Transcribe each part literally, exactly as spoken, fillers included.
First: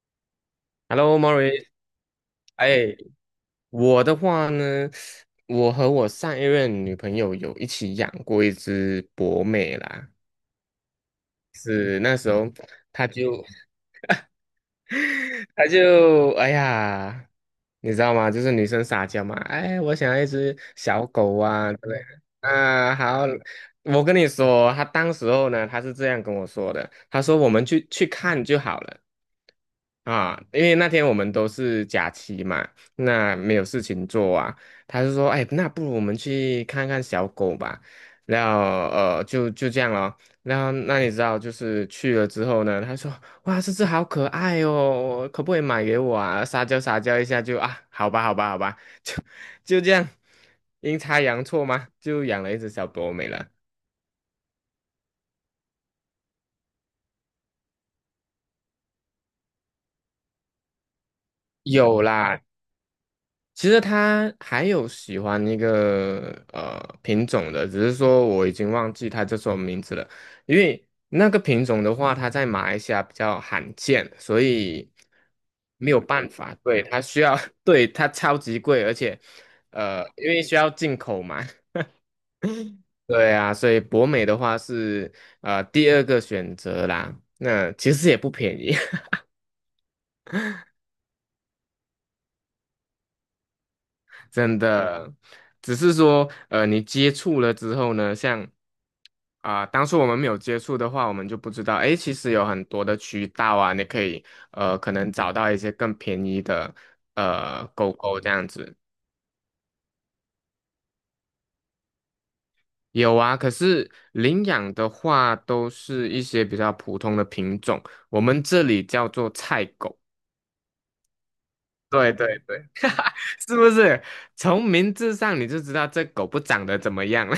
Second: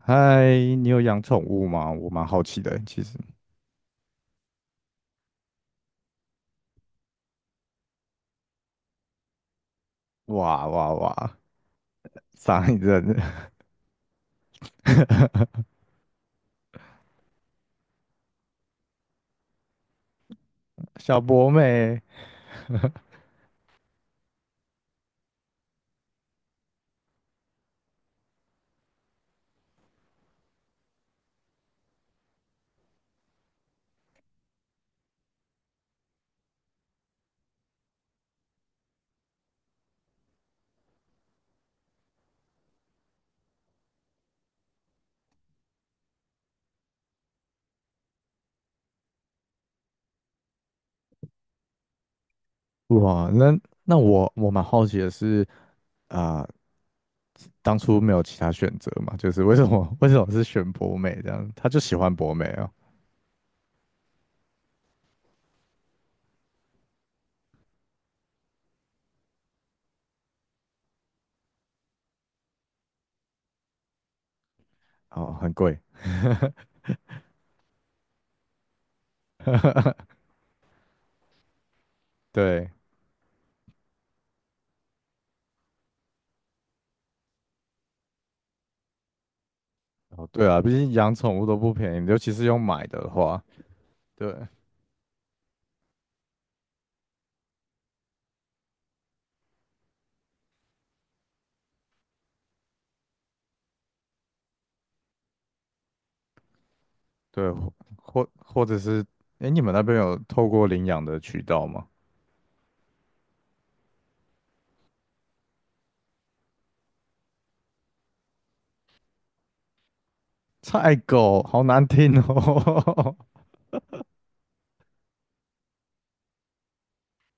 嗨，你有 Hello, 养 m a 宠 r i 物 c 吗？我蛮好奇的，哎，其实。我的话呢，我和我上一任女朋友有一起养过一只博美啦，哇哇哇，是那时候上一她阵 就 他 就哎呀，你知道吗？就是女生撒娇嘛，哎，我想要一只小小狗博啊之美，类的啊，好，我跟你说，他当时候呢，他是这样跟我说的，他说我们去去看就好了。啊，因为那天我们都是假期嘛，那没有事情做啊，他就说，哎，那不如我们去看看小狗吧，然后呃，就就这样咯。然后那你知道，就是去了之后呢，他说："哇，这只好可爱哦，可不可以买给我啊？"撒娇撒娇一下就啊，好吧，好吧，好吧，就就这样，阴差阳错嘛，就养了一只小博美哇，了。那那我我蛮好奇的是，啊、当初没有其他选择嘛？就是为什么为什么是选博美这样？他就喜有欢博啦，美哦，其实他还有喜欢一个呃品种的，只是说我已经忘记他叫什么名字了。因为那个品种的话，它在马来西亚比较罕见，所以哦，很贵，没有办法。对，它需要，对，它超级贵，而且呃，因为需要进口嘛。对，对啊，所以博美的话是呃第二个选择啦。那其实也不便宜。哦对啊，毕竟养宠物都不便宜，尤其是用买的话，对真的，只是说，呃，你接触了之后呢，像啊、当初我们没有接触的话，我们就不知道，诶，其实有很多的渠道啊，你可以，呃，可能找到一些更便宜的，对，呃，或狗狗这或样或子。者是，哎，你们那边有透过领养的渠道吗？有啊，可是领养的话，都是一些比较普通的品种，我们这里叫做菜狗。菜狗，好难对听对对，哦。是不是？从名字上你就知道这狗不长得怎么样了。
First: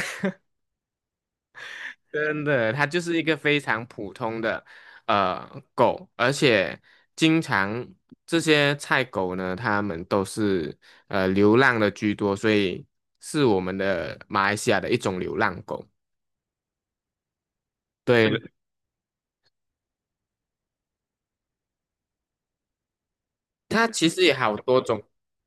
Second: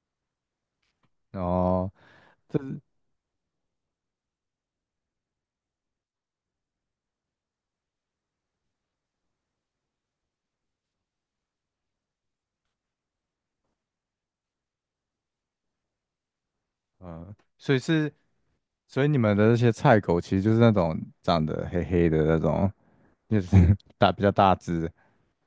哦，真这的，是它就是一个非常普通的呃狗，而且经常这些菜狗呢，它们都是呃流浪的居多，所以是我们的马来西亚的一种流浪狗。嗯，所以是，对，所以你们的那些菜狗其实就是那种长得黑黑的那种，就是 它 其大比实较也大好多只，种，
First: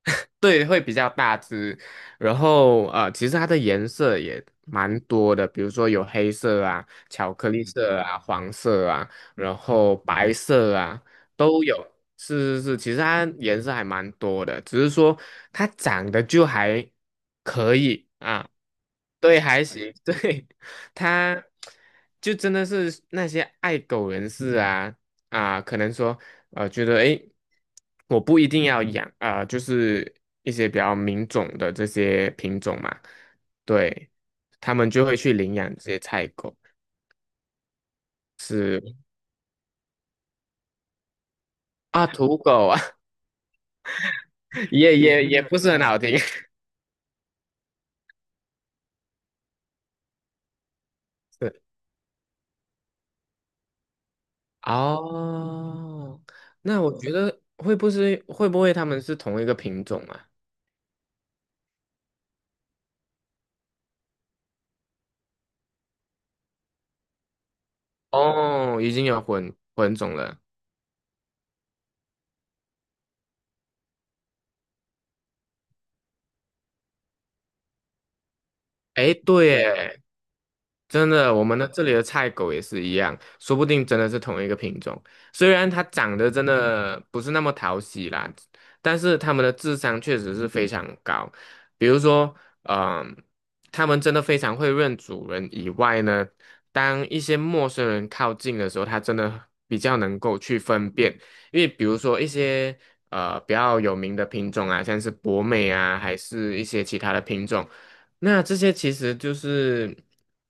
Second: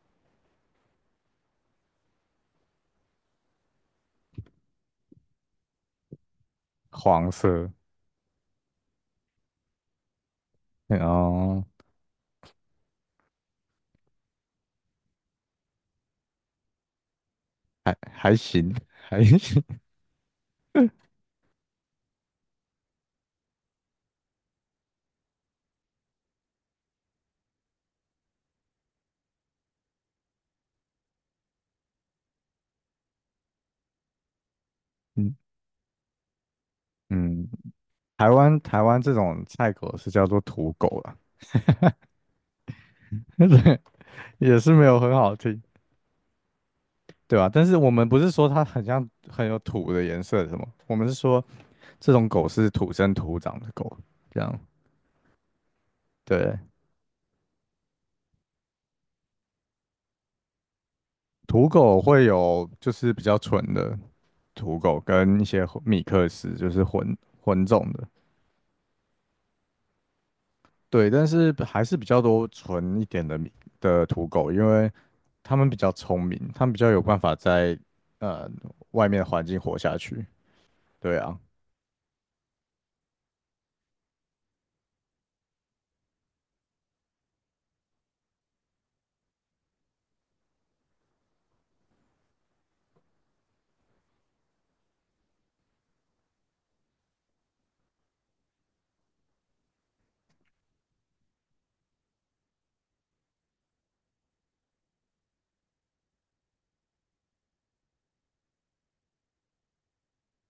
对，会比较大只。然后呃，其实它的颜色也蛮多的，比如说有黑色啊、黄巧克力色，色啊、黄色啊，然后白色然啊都后有。是是是，其实它颜色还蛮多的，只是说它长得就还可还以还啊。行，还对，行，还行，对，它，就真的是那些爱狗人士啊啊，可能说呃，觉得诶，我不一定要养啊、呃就是一些比较名种的这些品种嘛，对，他们就会 去嗯领养这些菜狗，嗯，台湾是台湾这种菜狗是叫做土狗啦，啊，土狗啊，对，也 是没也有很也好也不听，是很好听，对吧？但是我们不是说它很像很有土的颜色什么，我们是 说是这种狗是土生土长的狗，这样。哦，对，那我觉得会不是会不会他们是同一个品种啊？土狗会有就是比较纯的土狗，跟一些混米克斯，就是混混种的。哦，已经有混混种了，对，但是还是比较多纯一点的米的土狗，因为他们比较聪明，他们比较有办法在呃外诶，面的环对境活下耶，去。真对的，啊，我们的这里的菜狗也是一样，说不定真的是同一个品种。虽然它长得真的不是那么讨喜啦，但是它们的智商确实是非常高。比如说，嗯、它们真的非常会认主人以外呢，当一些陌生人靠近的时候，它真的比较能够去分辨。因为比如说一些呃比较有名的品种啊，像是博美啊，还是一些其他的品种。那这些其实就是。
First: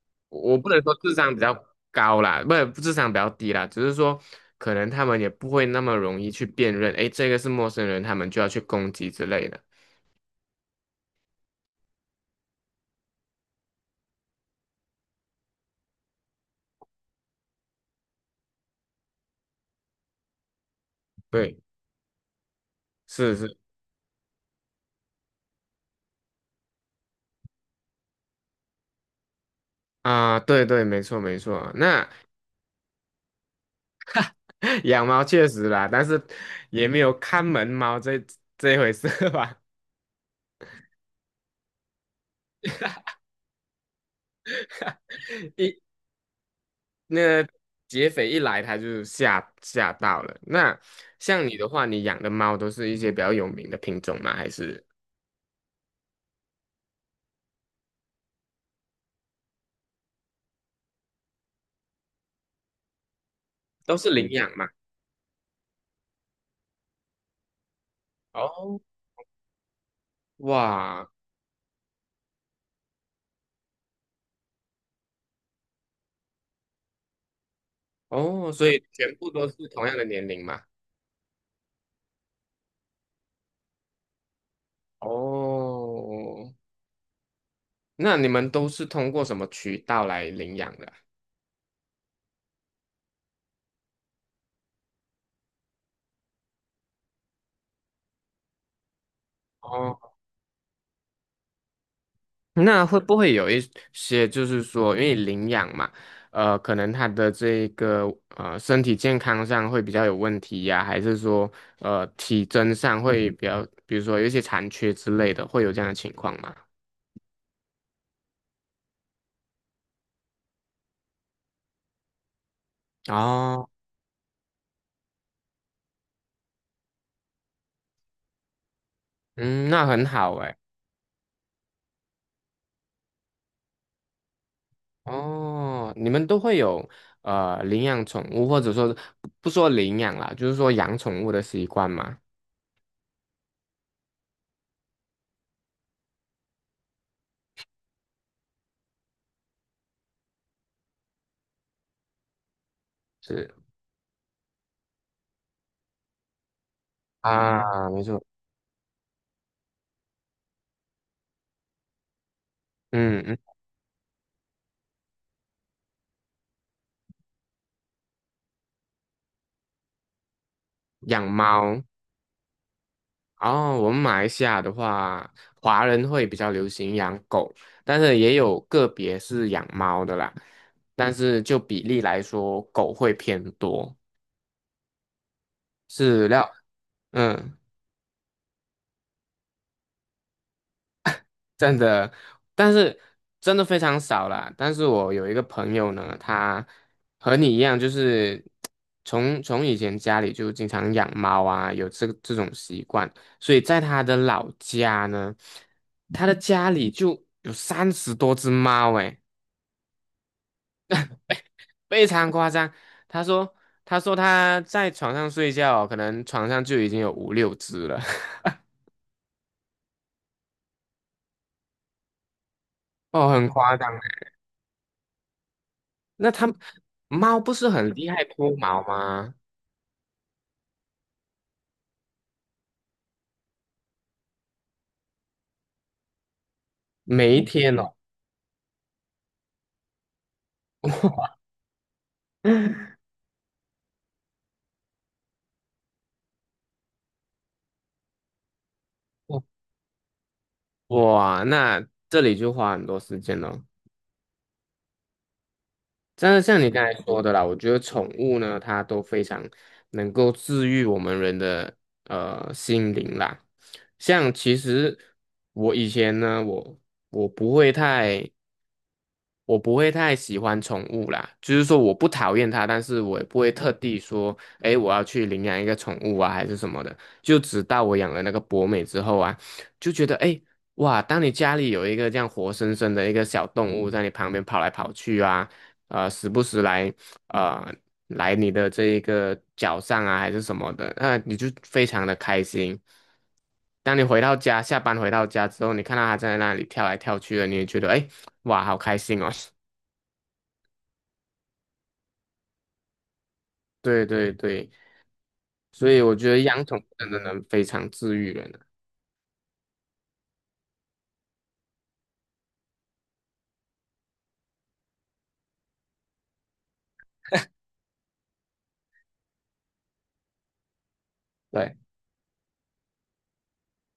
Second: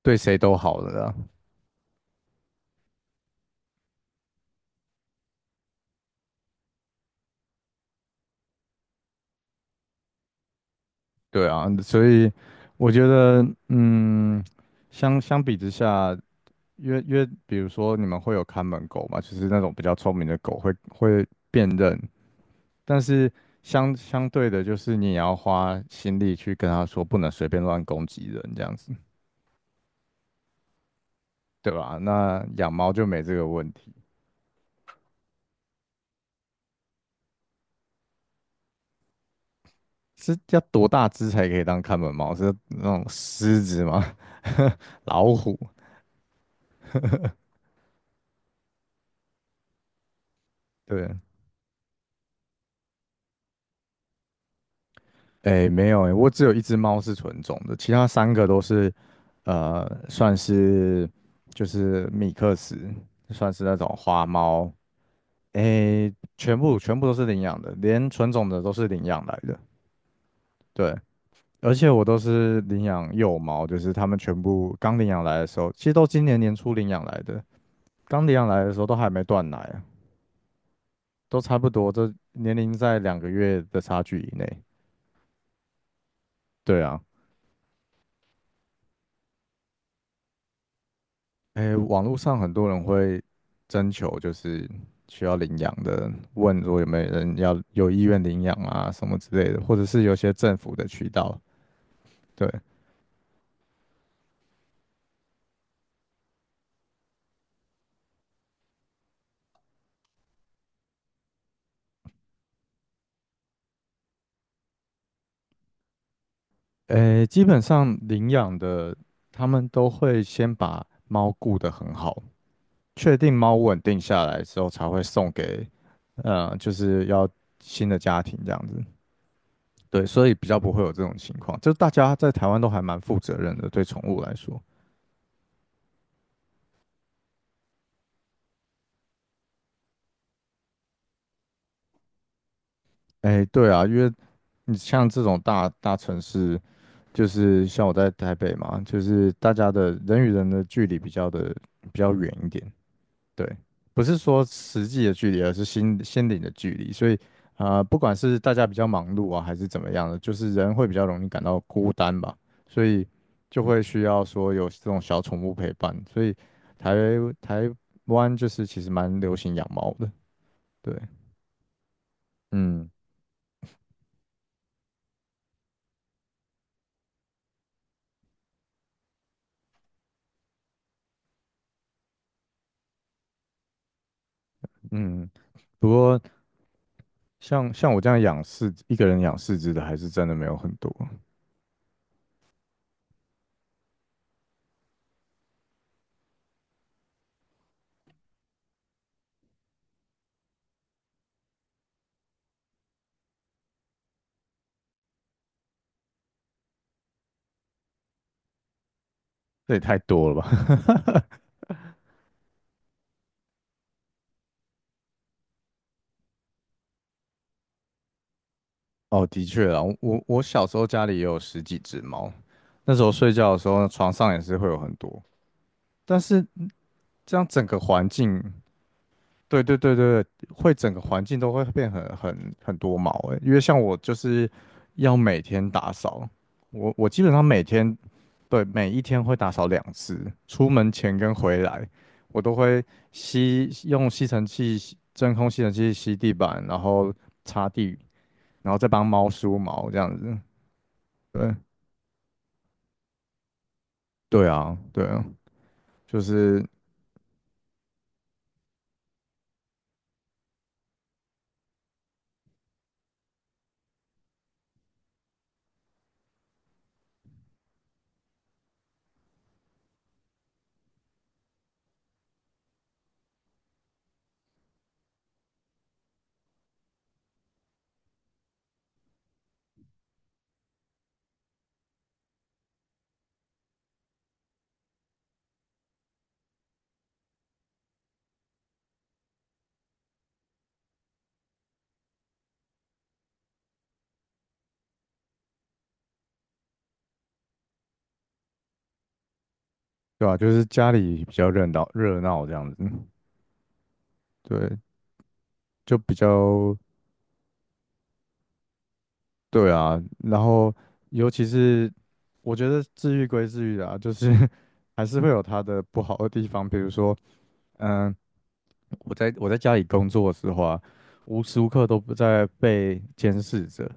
对谁都我不好能的说啦。智商比较高啦，不是智商比较低啦，只是说可能他们也不会那么容易去辨认，诶，这个是陌生人，他们就要去攻击之类的。对啊，所以我觉得，嗯，相相比之下，因为因为比如说你们会有看门狗嘛，就是那种比较聪明的狗会会对，辨认。但是是是相相对的，就是你也要花心力去跟他说，不能随便乱攻击人，这样子，啊，对对，没错没错对啊。吧？那 那养猫就没这个问题，养猫确实啦，但是也没有看门猫这这回事吧？是要多大只才可以当看门猫？是那种狮子吗？老 虎？一那劫匪一来，他就吓吓到了。那对，像你的话，你养的猫都是一些比较有名的品种吗？还是哎，没有哎，我只有一只猫是纯种的，其他三个都是，呃，算是就是米克斯，算是那种都是花领养嘛？猫，哎，全部全部都是领养的，连纯种的都哦，是领养来的。对，哇，而且我都是领养幼猫，就是他们全部刚领养来的时候，其实都今年年初领养来的，刚领养哦，来所的时以候都还全没部都断奶是啊同样的年龄嘛？都差不多，这年龄在两个月的差距以内。哦，对啊，那你们都是通过什么渠道来领养的啊诶，网络上很多人会征求，就是需要领养的，问说有没有人要有意愿领养啊什么之类的，或者是哦，有些政府的渠道，对，那会不会有一些就是说，因为领养嘛，呃，可能他的这个呃身体健康上会比较有问题呀、还是说呃体征上会比较，比如说有一些残缺之类的，会有这样的情况吗？诶，基本上领养的他们都会先把猫顾得很好。确定猫哦，稳定下来之后，才会送给，呃，就是要新的家庭这样子。嗯，那对，很所以好比哎。较不会有这种情况。就大家在台湾都还蛮负责任的，对宠物来说。哦，你们都会有呃领养宠物，或者说不不说领养啦，就是说养宠物的习惯嘛。哎，对啊，因为你像这种大大城市，就是像我在台北嘛，就是大家的人与人的距离比较的比较远一点，对，是不是说实际的距离，而是心心灵的距离。所以，呃，啊，不没管错，是大家比较忙碌啊，还是怎么样的，就是人会比较容易感到孤单吧，所以嗯嗯，就会需要说有这种小宠物陪伴。所以台台湾就是其实蛮流行养猫的，对，养猫。嗯哦，我们马来西亚的话，华人会比较流行养狗，但是也有个别是养猫的啦。但是就比例来说，狗会偏多。嗯。不过是料，嗯。像像我这样养四一个人养四只的，还是真的没有很多，真的，但是真的非常少啦。但是我有一个朋友呢，他和你一样，就是从从以前家里就经常养猫啊，有这这种习惯，所以在他的老家呢，他的家里就有三十多只猫，诶，这也太多了吧？非常夸张。他说，他说他在床上睡觉，可能床上就已经有五六只了，哦，的确啊，我我小时候家里也有十几只猫，那时候 哦，睡很觉的时夸候张床欸上也是会有很多，但那是他这猫样不整是个很环厉害境，脱毛吗？对对对对，会整个环境都会变很很很多毛诶，因为像我就是要每天打扫，我我基本每一上每天哦，天对每一天会打扫两次，出门前 跟回来，我都会吸用吸尘器吸真空吸尘器吸地板，然后擦地，然后再帮猫梳毛这样子，哇，对。那这里就花很多时间了。对啊，对啊，就真的像是你刚才说的啦，我觉得宠物呢，它都非常能够治愈我们人的呃心灵啦。像其实我以前呢，我我不会太。我不会太喜欢宠物啦，就是说我不讨厌它，但是我也不会特地说，诶，我要去领养一个宠物啊，还是什么的。就直到我养了那个博美之后啊，就觉得，诶，哇，当你家里有一个这样活生生的一个小动物在你旁边跑来跑去啊，呃，时不时来，呃。来你的这一个脚上啊，还是什么的，那你就非常的开心。当你回到家，下班回到家之后，你看到它在那里跳来跳去的，你也觉得哎，诶哇，好开心哦。对啊，就是家里比较热闹热闹这样子，对对对，对，所就以比我觉得养较宠物真的能非常治愈人啊。对啊。然后尤其是我觉得治愈归治愈啊，就是 还是会有它的不好的地方，比如说，嗯，我在我在家里工作的时候啊，无时无对，刻都不在被监视着。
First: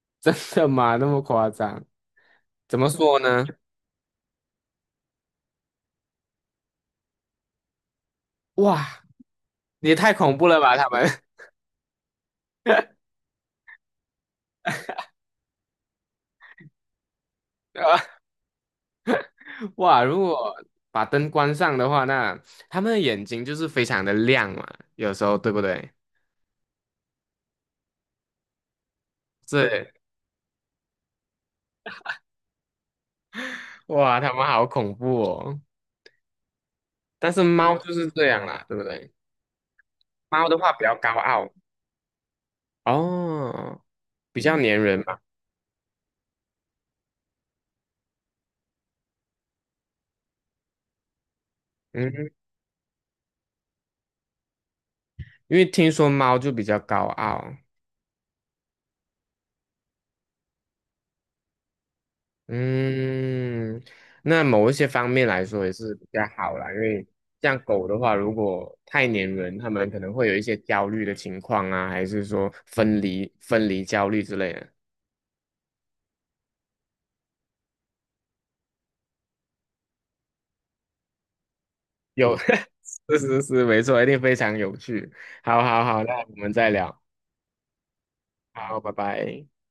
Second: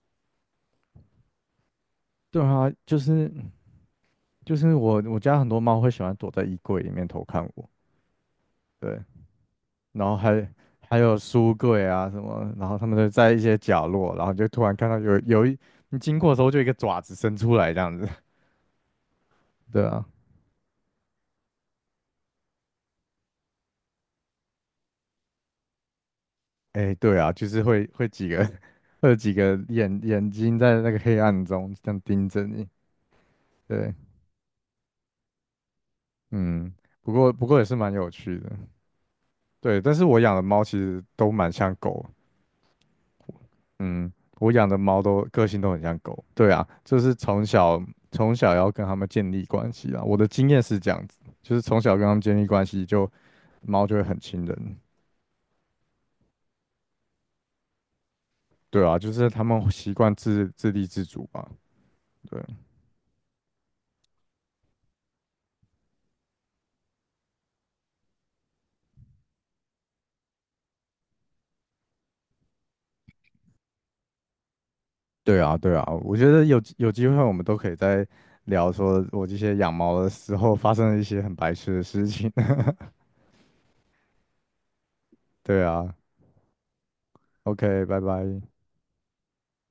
真的吗？那么夸张？对啊，怎么就说是呢？就是我我家很多猫会喜欢躲在衣柜里面偷看我，哇，对，也然太后恐还怖了吧，他还们。有书柜啊什么，然后 他们就在一些角落，然后你就突然看到有有一你经过的时候，就一个爪子伸出来这对样吧子，对哇，啊，如果把灯关上的话，那他们的眼睛就是非常的亮嘛，有时候对不对？哎，对啊，就是会会几个 会有几个是，眼眼睛在那个黑暗中这样盯着你，对，哇，它们好恐怖哦！嗯，不过但是不过也猫是啊蛮就有是这趣样的，啦，对不对？对，但是我养的猫的猫话其比较实高都蛮傲像狗，哦，嗯，比我较嗯养的粘人猫嘛。都个性都很像狗，对啊，就是从小从小要跟它们建立关系啊。我的经验是这样子，就是从小跟它们嗯，建立关系就，猫就会很亲人，因为听说猫就比较高傲。对啊，就是它们习惯自自立自主嘛，对，嗯，那某一些方面来说也是比较好啦，因为像狗的话，如果太粘人，它们可能会有一些焦虑的情况啊，还是说分离分离焦虑之类的。对啊，对啊。我觉得有有机会我们都可以再聊说我这些养猫的时候发生的一些很白痴的事情，有，是是是，没错，一定非常有趣。对好好啊好，那我们再聊。，O K，拜拜。好，拜拜。